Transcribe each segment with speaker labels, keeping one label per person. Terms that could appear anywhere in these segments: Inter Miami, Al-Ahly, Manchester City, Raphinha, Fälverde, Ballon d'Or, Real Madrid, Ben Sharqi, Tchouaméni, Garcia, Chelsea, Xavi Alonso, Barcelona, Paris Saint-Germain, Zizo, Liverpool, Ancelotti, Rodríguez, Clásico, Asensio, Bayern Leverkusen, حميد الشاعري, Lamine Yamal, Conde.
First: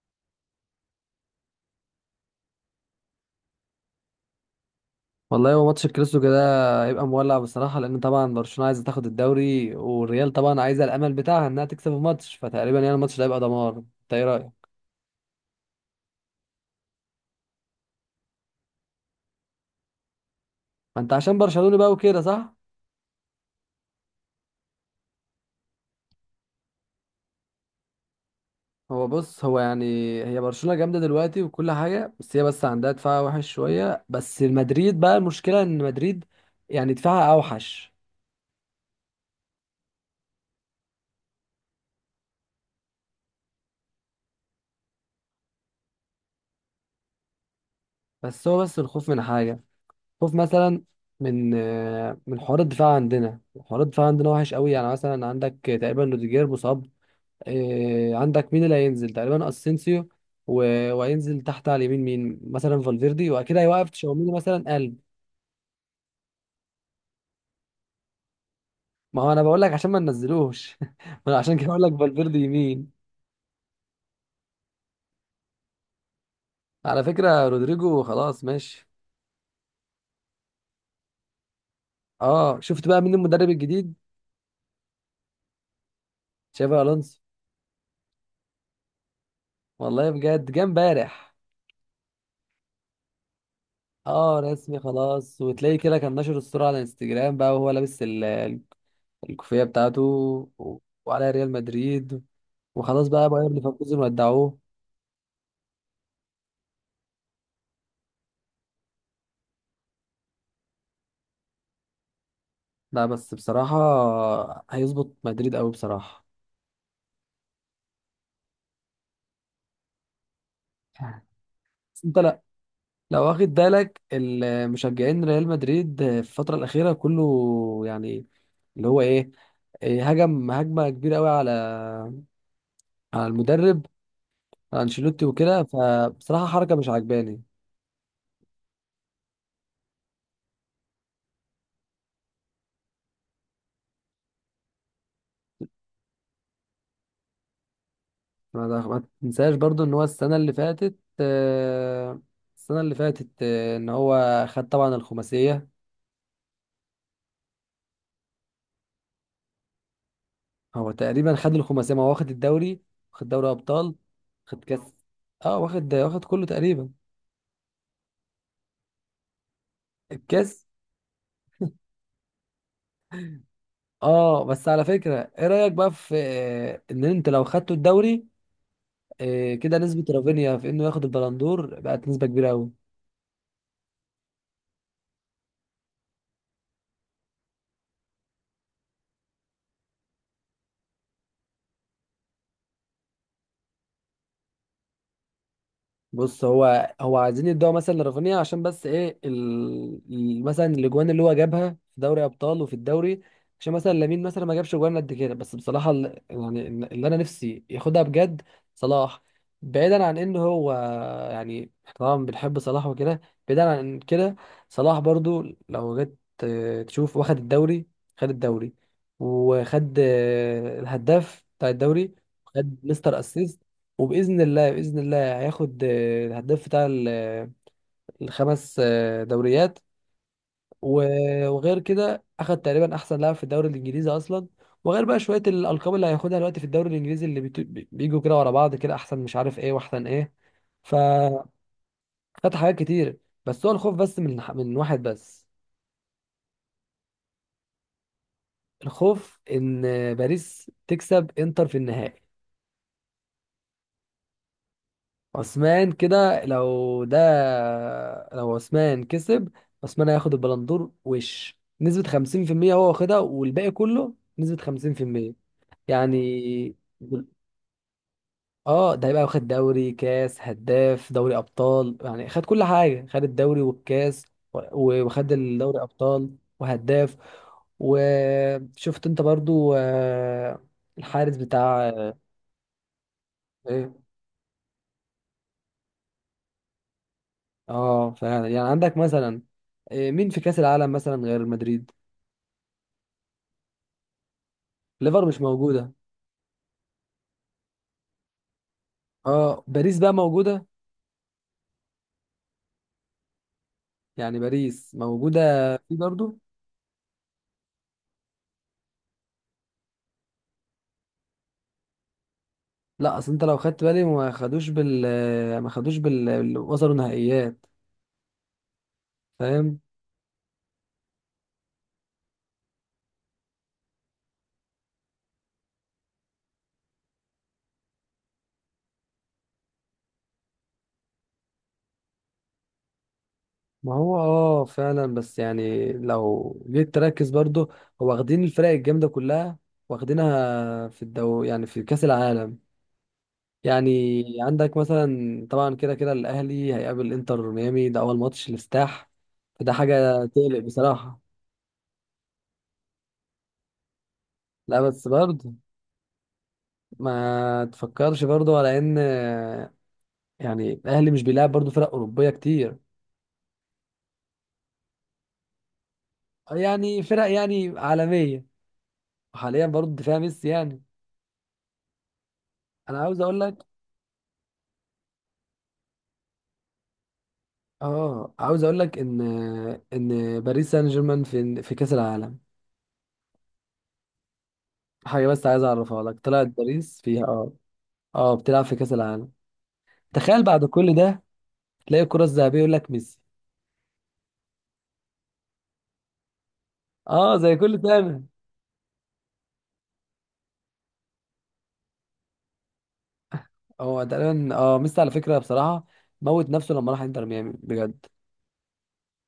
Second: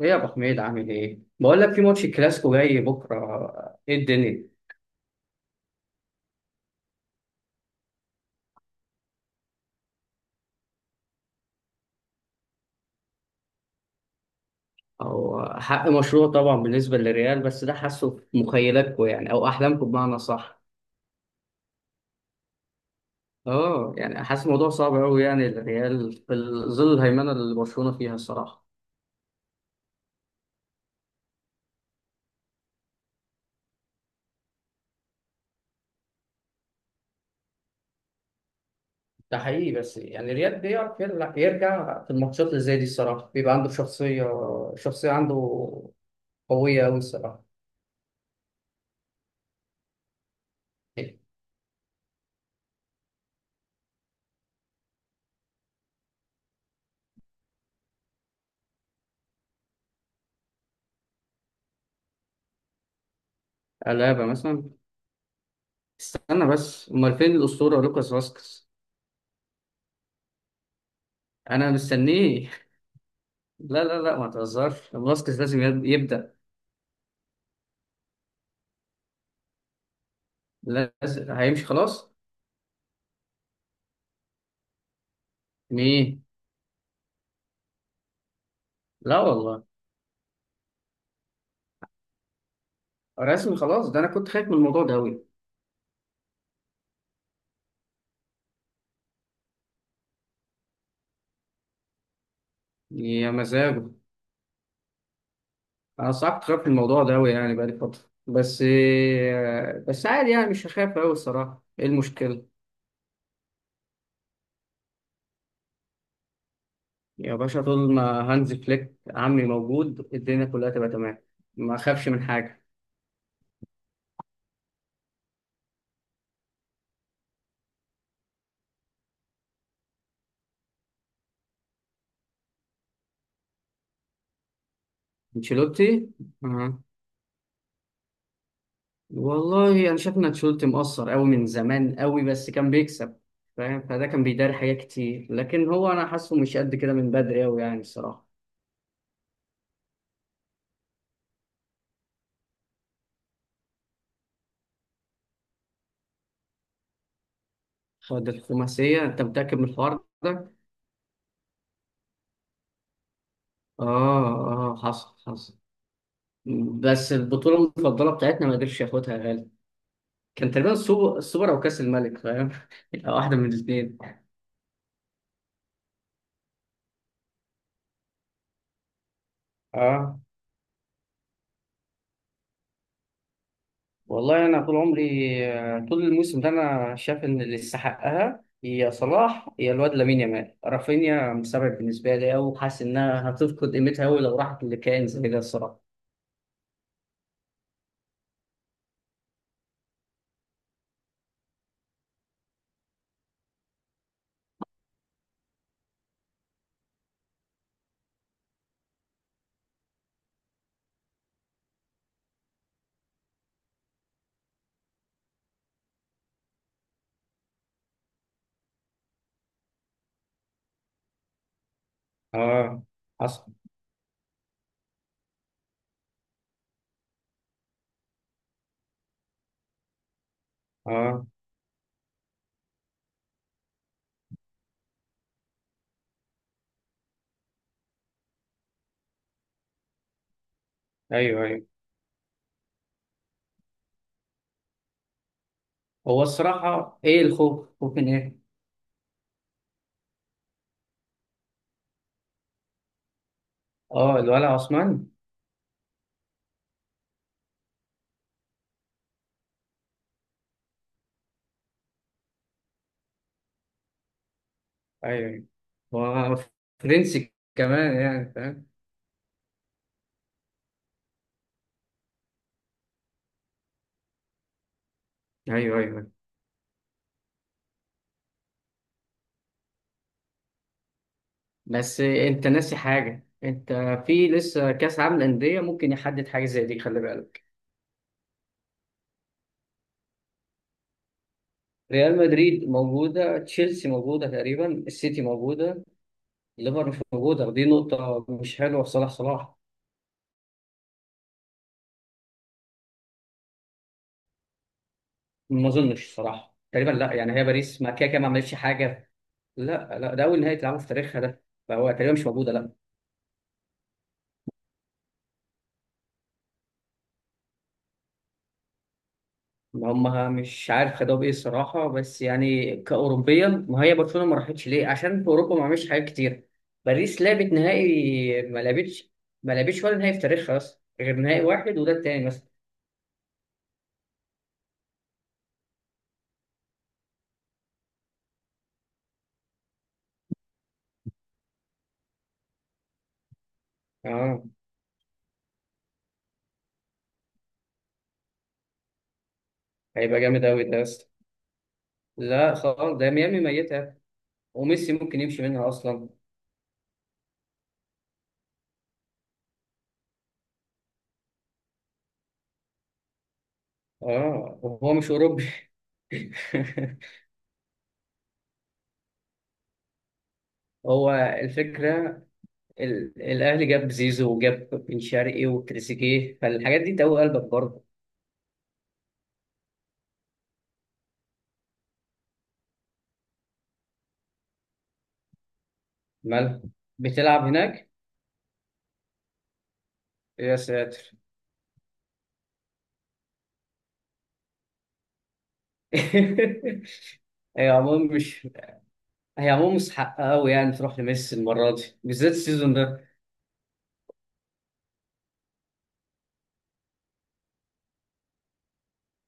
Speaker 1: ايه يا ابو حميد عامل ايه؟ بقول لك في ماتش كلاسيكو جاي بكره، ايه الدنيا؟
Speaker 2: والله هو ماتش الكلاسيكو ده هيبقى مولع بصراحة، لأن طبعا برشلونة عايزة تاخد الدوري، والريال طبعا عايزة الأمل بتاعها إنها تكسب الماتش، فتقريبا يعني الماتش ده هيبقى دمار. أنت إيه رأيك؟
Speaker 1: او حق مشروع طبعا بالنسبه للريال، بس ده حاسه في مخيلاتكم يعني او احلامكم بمعنى صح.
Speaker 2: ما أنت عشان برشلونة بقى وكده، صح؟
Speaker 1: اه يعني حاسس الموضوع صعب قوي، يعني الريال في ظل الهيمنه اللي برشلونه فيها الصراحه.
Speaker 2: هو بص، هو يعني هي برشلونة جامدة دلوقتي وكل حاجة، بس هي بس عندها دفاع وحش شوية، بس مدريد بقى المشكلة. إن مدريد يعني دفاعها أوحش.
Speaker 1: ده حقيقي، بس يعني الريال بيعرف يرجع، في الماتشات اللي زي دي الصراحه بيبقى عنده شخصيه، شخصيه عنده قويه قوي الصراحه.
Speaker 2: بس هو بس الخوف من حاجة، خوف مثلا من حوار الدفاع عندنا. وحش قوي. يعني مثلا عندك تقريبا روديجير مصاب، إيه، عندك مين اللي هينزل؟ تقريبا اسينسيو، و- وهينزل تحت على اليمين، مين مثلا؟ فالفيردي، وأكيد هيوقف
Speaker 1: ألابا
Speaker 2: تشاوميني
Speaker 1: مثلا.
Speaker 2: مثلا قلب.
Speaker 1: استنى بس، امال فين الاسطوره لوكاس فاسكس؟
Speaker 2: ما هو انا بقول لك عشان ما ننزلوش ما أنا عشان كده
Speaker 1: انا
Speaker 2: بقول لك فالفيردي
Speaker 1: مستنيه.
Speaker 2: يمين.
Speaker 1: لا لا لا ما تهزرش، فاسكيز لازم يبدأ.
Speaker 2: على فكرة رودريجو خلاص ماشي.
Speaker 1: لازم هيمشي خلاص.
Speaker 2: اه، شفت بقى مين المدرب الجديد؟
Speaker 1: مين؟
Speaker 2: تشافي الونسو.
Speaker 1: لا والله.
Speaker 2: والله بجد، جه امبارح.
Speaker 1: رسمي خلاص؟ ده انا كنت
Speaker 2: اه
Speaker 1: خايف من
Speaker 2: رسمي
Speaker 1: الموضوع ده قوي.
Speaker 2: خلاص، وتلاقيه كده كان نشر الصورة على الانستجرام بقى، وهو لابس الكوفية بتاعته، و- وعلى ريال مدريد. وخلاص بقى
Speaker 1: يا
Speaker 2: بايرن
Speaker 1: مزاجه.
Speaker 2: ليفركوزن ودعوه.
Speaker 1: انا صعب، كنت خايف من الموضوع ده قوي يعني، بقالي فترة. بس بس عادي يعني، مش هخاف قوي الصراحة، ايه المشكلة؟
Speaker 2: لا بس بصراحة هيظبط مدريد قوي بصراحة.
Speaker 1: يا باشا، طول ما هانز فليك عمي موجود الدنيا كلها تبقى تمام، ما
Speaker 2: بس
Speaker 1: اخافش
Speaker 2: انت
Speaker 1: من
Speaker 2: لا،
Speaker 1: حاجة.
Speaker 2: لو واخد بالك، المشجعين ريال مدريد في الفترة الأخيرة كله يعني اللي هو ايه، هجم هجمة كبيرة قوي على على المدرب، على انشيلوتي وكده،
Speaker 1: انشيلوتي،
Speaker 2: فبصراحة حركة مش عجباني.
Speaker 1: والله انا شايف ان تشولت مقصر قوي من زمان قوي، بس كان بيكسب، فاهم؟ فده كان بيداري حاجات كتير، لكن هو انا حاسه مش قد كده من بدري قوي يعني الصراحه.
Speaker 2: ما تنساش برضو ان هو السنة اللي فاتت، السنة اللي فاتت ان هو خد طبعا الخماسية.
Speaker 1: خد الخماسيه؟ انت متاكد من الحوار ده؟
Speaker 2: هو تقريبا خد الخماسية، ما هو واخد الدوري، واخد دوري أبطال، واخد
Speaker 1: اه. اه
Speaker 2: كأس.
Speaker 1: حصل حصل.
Speaker 2: اه، واخد كله تقريبا.
Speaker 1: بس البطوله المفضله بتاعتنا ما قدرش ياخدها يا غالي. كان
Speaker 2: الكاس.
Speaker 1: تقريبا السوبر او كاس الملك، فاهم؟ واحده من الاثنين.
Speaker 2: اه، بس على فكرة، ايه رأيك بقى في ان انت لو خدته الدوري كده نسبة
Speaker 1: اه
Speaker 2: رافينيا في انه ياخد البلندور بقت نسبة كبيرة قوي.
Speaker 1: والله. انا طول عمري، طول الموسم ده انا شايف ان اللي يستحقها هي صلاح، هي الواد لامين يامال. رافينيا مستبعد بالنسبه لي أوي، وحاسس انها هتفقد قيمتها أوي لو راحت لكائن زي ده الصراحه.
Speaker 2: بص، هو عايزين يدوها مثلا لرافينيا، عشان بس ايه مثلا الاجوان اللي هو جابها في دوري ابطال وفي الدوري، عشان مثلا لامين مثلا ما جابش اجوان قد كده. بس بصراحه يعني اللي انا نفسي ياخدها بجد صلاح. بعيدا عن ان هو يعني، إحنا طبعا بنحب صلاح وكده، بعيدا عن كده صلاح برضو لو جيت تشوف، واخد الدوري، خد الدوري، وخد الهداف بتاع الدوري، وخد
Speaker 1: اه
Speaker 2: مستر
Speaker 1: حصل.
Speaker 2: اسيست، وباذن الله باذن الله هياخد الهداف بتاع الخمس دوريات.
Speaker 1: اه.
Speaker 2: وغير كده اخد تقريبا احسن لاعب في الدوري الانجليزي اصلا. وغير بقى شويه الالقاب اللي هياخدها دلوقتي في الدوري الانجليزي اللي بيجوا كده ورا بعض، كده احسن مش عارف ايه واحسن ايه.
Speaker 1: ايوه
Speaker 2: فخد
Speaker 1: ايوه.
Speaker 2: حاجات كتير. بس هو الخوف بس من واحد بس.
Speaker 1: هو الصراحه ايه الخوف؟ خوف من ايه؟
Speaker 2: الخوف ان باريس تكسب انتر في النهائي.
Speaker 1: اه الولع عثمان.
Speaker 2: عثمان، كده لو ده، لو عثمان كسب، عثمان هياخد البلندور، وش نسبة 50% هو واخدها، والباقي كله نسبة خمسين في
Speaker 1: ايوه
Speaker 2: المية
Speaker 1: ايوه. هو
Speaker 2: يعني.
Speaker 1: فرنسي كمان يعني، فاهم؟
Speaker 2: اه، ده هيبقى واخد دوري كاس هداف دوري أبطال، يعني خد كل حاجة، خد الدوري والكاس، وخد
Speaker 1: ايوه
Speaker 2: الدوري
Speaker 1: ايوه أيوه.
Speaker 2: أبطال وهداف. وشفت انت برضو الحارس بتاع
Speaker 1: بس انت ناسي حاجه، انت
Speaker 2: آه،
Speaker 1: في لسه كاس عالم للانديه ممكن يحدد حاجه زي دي، خلي بالك.
Speaker 2: اه فعلا، يعني عندك مثلا، مين في كأس العالم مثلا غير مدريد؟
Speaker 1: ريال مدريد موجودة، تشيلسي موجودة، تقريبا السيتي
Speaker 2: ليفر مش
Speaker 1: موجودة.
Speaker 2: موجودة.
Speaker 1: الليفر مش موجودة، دي نقطة مش حلوة في صلاح.
Speaker 2: اه باريس بقى موجودة، يعني باريس
Speaker 1: ما
Speaker 2: موجودة في
Speaker 1: أظنش
Speaker 2: برضو.
Speaker 1: صراحة، تقريبا لا. يعني هي باريس ما كده كده ما عملتش حاجة. لا لا، ده أول نهائي تلعبه في تاريخها ده، فهو تقريبا مش موجودة، لا.
Speaker 2: لا، اصل انت لو خدت بالي ما خدوش بال، وصلوا نهائيات، فاهم.
Speaker 1: ما هم مش عارف خدوها بإيه الصراحة، بس يعني كأوروبيا، ما هي برشلونة ما راحتش ليه؟ عشان في أوروبا ما عملتش حاجات كتير. باريس لعبت نهائي؟ ما لعبتش ولا نهائي في تاريخها أصلا غير نهائي واحد، وده التاني مثلا.
Speaker 2: ما هو اه فعلا، بس يعني لو جيت تركز برضو هو واخدين الفرق الجامدة كلها، واخدينها في الدو يعني في كأس العالم. يعني
Speaker 1: اه
Speaker 2: عندك مثلا طبعا كده كده الاهلي هيقابل انتر ميامي، ده اول ماتش الافتتاح. فده
Speaker 1: هيبقى
Speaker 2: حاجه
Speaker 1: جامد
Speaker 2: تقلق
Speaker 1: أوي ده.
Speaker 2: بصراحه.
Speaker 1: لا خالص، ده ميامي ميتة،
Speaker 2: لا
Speaker 1: وميسي
Speaker 2: بس
Speaker 1: ممكن يمشي
Speaker 2: برضه
Speaker 1: منها أصلا.
Speaker 2: ما تفكرش برضه على ان يعني الاهلي مش بيلعب برضه فرق اوروبيه كتير،
Speaker 1: اه وهو مش أوروبي.
Speaker 2: يعني فرق يعني عالميه. وحاليا برضه دفاع ميسي يعني.
Speaker 1: هو الفكرة،
Speaker 2: انا عاوز اقول
Speaker 1: الأهلي
Speaker 2: لك،
Speaker 1: جاب زيزو وجاب بن شرقي وتريزيجيه، فالحاجات دي تقوي قلبك برضه.
Speaker 2: اه، عاوز اقول لك ان ان باريس سان جيرمان في كاس العالم، حاجه بس عايز اعرفها لك، طلعت
Speaker 1: مالها؟
Speaker 2: باريس فيها،
Speaker 1: بتلعب
Speaker 2: اه.
Speaker 1: هناك.
Speaker 2: اه بتلعب في كاس العالم. تخيل
Speaker 1: يا
Speaker 2: بعد كل
Speaker 1: ساتر.
Speaker 2: ده تلاقي الكرة الذهبية يقول لك ميسي. اه زي
Speaker 1: هي
Speaker 2: كل
Speaker 1: عموما
Speaker 2: سنة.
Speaker 1: مش، هي عموما مستحقة أوي يعني تروح لميسي المرة دي بالذات، السيزون ده.
Speaker 2: هو تقريبا اه ميسي على فكرة، بصراحة موت نفسه لما راح انتر ميامي بجد.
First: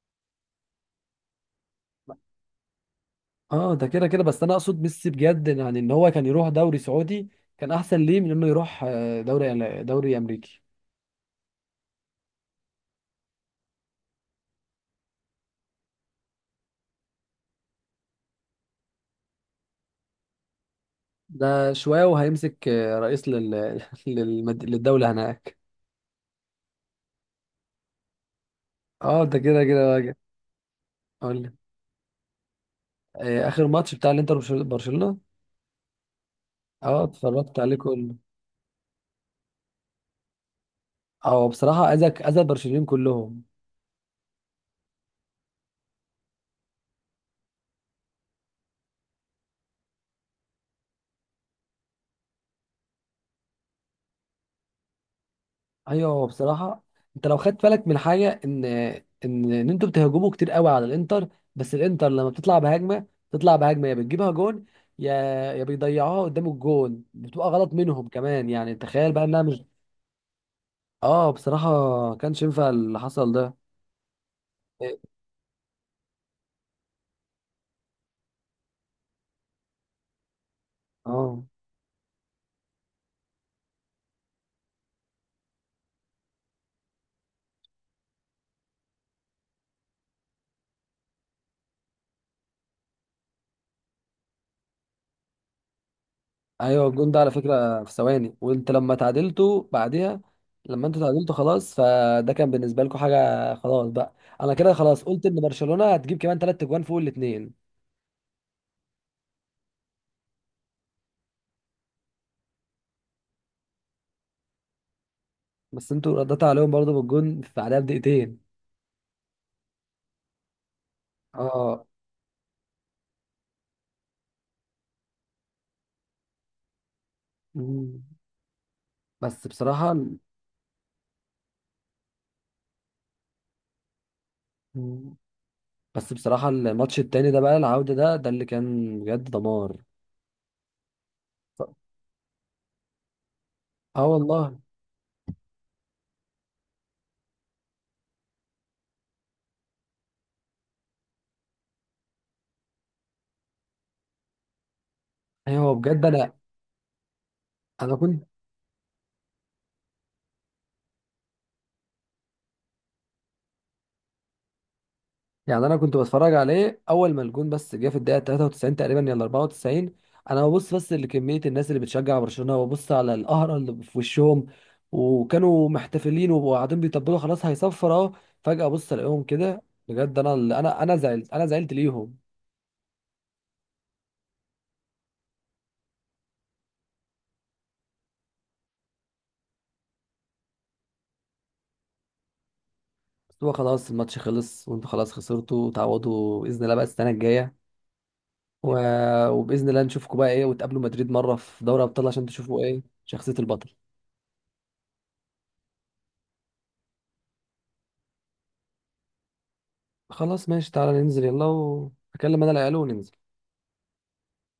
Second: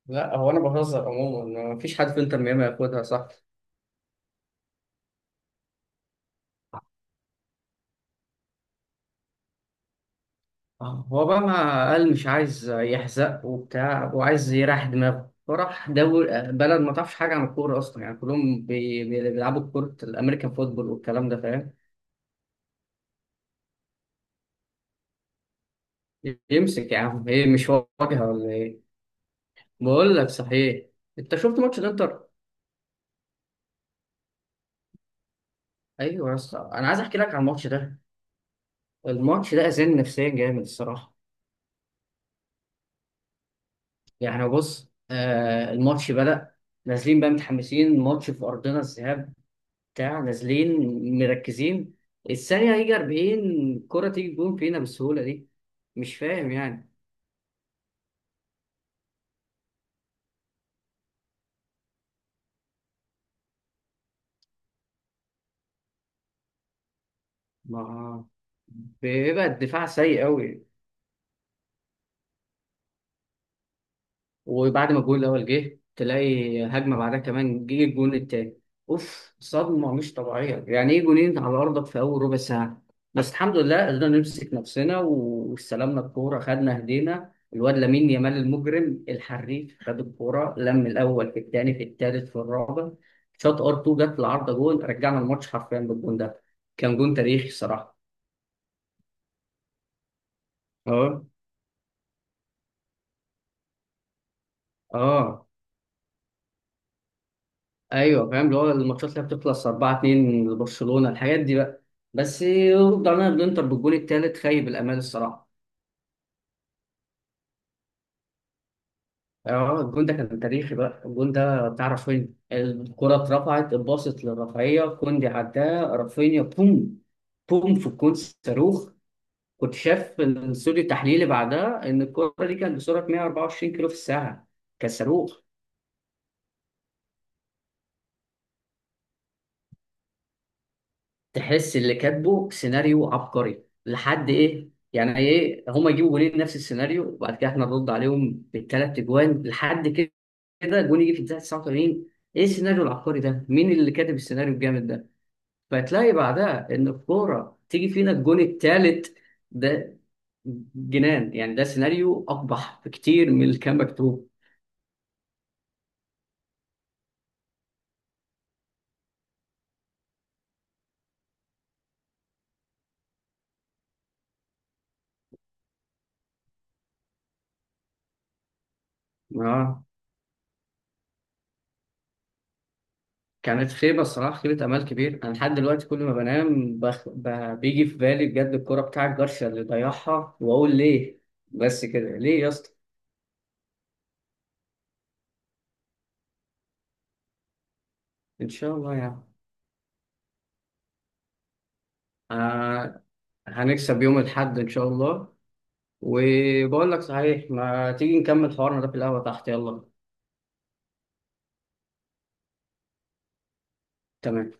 Speaker 1: لا هو أنا بهزر، عموما مفيش حد في إنتر ميامي هياخدها، صح؟
Speaker 2: اه ده كده كده، بس انا اقصد ميسي بجد يعني، ان هو كان يروح دوري سعودي، كان احسن ليه من انه يروح دوري امريكي.
Speaker 1: هو بقى ما قال مش عايز يحزق وبتاع، وعايز يريح دماغه فراح دول. بلد ما تعرفش حاجة عن الكورة أصلا، يعني كلهم بيلعبوا كورة الأمريكان فوتبول والكلام ده،
Speaker 2: ده
Speaker 1: فاهم؟
Speaker 2: شوية وهيمسك رئيس للدولة هناك.
Speaker 1: يمسك يا عم، إيه مش واجهة ولا إيه؟
Speaker 2: اه ده كده كده بقى.
Speaker 1: بقول لك صحيح، أنت
Speaker 2: اقول لك
Speaker 1: شفت ماتش الإنتر؟
Speaker 2: اخر ماتش بتاع الانتر وبرشل- برشلونة
Speaker 1: أيوه يا اسطى، أنا عايز
Speaker 2: اه
Speaker 1: أحكي لك عن
Speaker 2: اتفرجت
Speaker 1: الماتش
Speaker 2: عليه
Speaker 1: ده.
Speaker 2: كله.
Speaker 1: الماتش ده أذاني نفسيا جامد الصراحة.
Speaker 2: اه بصراحة اذى، اذى برشلونة كلهم.
Speaker 1: يعني بص، آه الماتش بدأ، نازلين بقى متحمسين، ماتش في أرضنا الذهاب بتاع، نازلين مركزين، الثانية هيجي 40 كرة تيجي جون فينا بالسهولة دي،
Speaker 2: ايوه،
Speaker 1: مش
Speaker 2: هو
Speaker 1: فاهم
Speaker 2: بصراحه
Speaker 1: يعني.
Speaker 2: انت لو خدت بالك من حاجه ان انتوا بتهاجموا كتير قوي على الانتر، بس الانتر لما بتطلع بهجمه يا بتجيبها جون، يا، يا بيضيعوها قدام الجون، بتبقى غلط منهم
Speaker 1: ما
Speaker 2: كمان، يعني تخيل بقى انها
Speaker 1: بيبقى
Speaker 2: مش.
Speaker 1: الدفاع سيء أوي.
Speaker 2: اه بصراحه كانش ينفع اللي حصل ده.
Speaker 1: وبعد
Speaker 2: إيه،
Speaker 1: ما الجون الاول جه، تلاقي هجمه بعدها كمان جه الجون التاني. اوف، صدمه مش طبيعيه، يعني ايه جونين
Speaker 2: اه
Speaker 1: على ارضك في اول ربع ساعه؟ بس الحمد لله قدرنا نمسك نفسنا واستلمنا الكوره. خدنا هدينا الواد لامين يامال المجرم الحريف، خد الكوره لم الاول في الثاني في الثالث في الرابع، شاط ار 2 جت العارضه، جون، رجعنا الماتش حرفيا بالجون ده.
Speaker 2: ايوه،
Speaker 1: كان
Speaker 2: الجون
Speaker 1: جون
Speaker 2: ده على
Speaker 1: تاريخي
Speaker 2: فكره في
Speaker 1: الصراحه.
Speaker 2: ثواني، وانت لما تعادلتوا بعدها، لما انتوا
Speaker 1: اه.
Speaker 2: تعادلتوا خلاص، فده كان بالنسبه لكم حاجه خلاص بقى. انا كده خلاص قلت ان
Speaker 1: اه
Speaker 2: برشلونه هتجيب كمان ثلاث اجوان فوق الاثنين.
Speaker 1: ايوه فاهم، اللي هو الماتشات اللي بتخلص 4-2 لبرشلونه الحاجات دي بقى. بس رجعنا الانتر بالجون الثالث، خيب الامال الصراحه.
Speaker 2: بس انتوا رديتوا عليهم برضه بالجون في بعدها بدقيقتين.
Speaker 1: اه الجون ده كان تاريخي بقى. الجون ده
Speaker 2: اه.
Speaker 1: بتاع رافينيا، الكره اترفعت، اتباصت للرفعيه كوندي، عداه رافينيا بوم، بوم في
Speaker 2: مم.
Speaker 1: الجون، صاروخ.
Speaker 2: بس
Speaker 1: كنت
Speaker 2: بصراحة
Speaker 1: شاف الاستوديو التحليلي بعدها ان الكره دي كانت بسرعه 124 كيلو في الساعه، كان
Speaker 2: مم.
Speaker 1: صاروخ.
Speaker 2: بس بصراحة الماتش التاني ده بقى العودة، ده اللي كان بجد دمار.
Speaker 1: تحس اللي كاتبه سيناريو عبقري
Speaker 2: اه
Speaker 1: لحد
Speaker 2: والله،
Speaker 1: ايه، يعني ايه هما يجيبوا جولين نفس السيناريو، وبعد كده احنا نرد عليهم بالثلاث اجوان لحد كده، جون يجي في الدقيقه 89؟ ايه السيناريو العبقري ده، مين اللي كاتب السيناريو الجامد ده؟
Speaker 2: ايوه بجد
Speaker 1: فتلاقي
Speaker 2: انا،
Speaker 1: بعدها ان الكوره تيجي
Speaker 2: انا
Speaker 1: فينا
Speaker 2: كنت
Speaker 1: الجون الثالث ده، جنان يعني. ده سيناريو اقبح بكتير من اللي كان مكتوب.
Speaker 2: يعني انا كنت بتفرج عليه اول ما الجون بس جه في الدقيقه 93 تقريبا، يلا 94. انا ببص بس لكميه الناس اللي بتشجع برشلونه، وببص على القهره اللي في وشهم، وكانوا محتفلين وقاعدين بيطبلوا خلاص هيصفر اهو، فجاه ببص الاقيهم كده.
Speaker 1: اه.
Speaker 2: بجد انا زعلت، ليهم
Speaker 1: كانت خيبة الصراحة، خيبة أمل كبير. أنا لحد دلوقتي كل ما بنام بيجي في بالي بجد الكرة بتاعت جارسيا اللي ضيعها، وأقول ليه؟ بس كده ليه يا اسطى؟
Speaker 2: بس هو خلاص الماتش خلص، وانتوا خلاص خسرتوا، تعوضوا باذن الله بقى السنه الجايه،
Speaker 1: إن
Speaker 2: و...
Speaker 1: شاء الله يعني.
Speaker 2: وباذن الله نشوفكم بقى ايه، وتقابلوا مدريد مره في دوري ابطال عشان تشوفوا ايه
Speaker 1: آه...
Speaker 2: شخصيه البطل.
Speaker 1: هنكسب يوم الأحد إن شاء الله. وبقول لك صحيح، ما تيجي نكمل حوارنا ده في القهوة تحت، يلا.
Speaker 2: خلاص ماشي، تعالى ننزل يلا، اكلم انا العيال وننزل.
Speaker 1: تمام.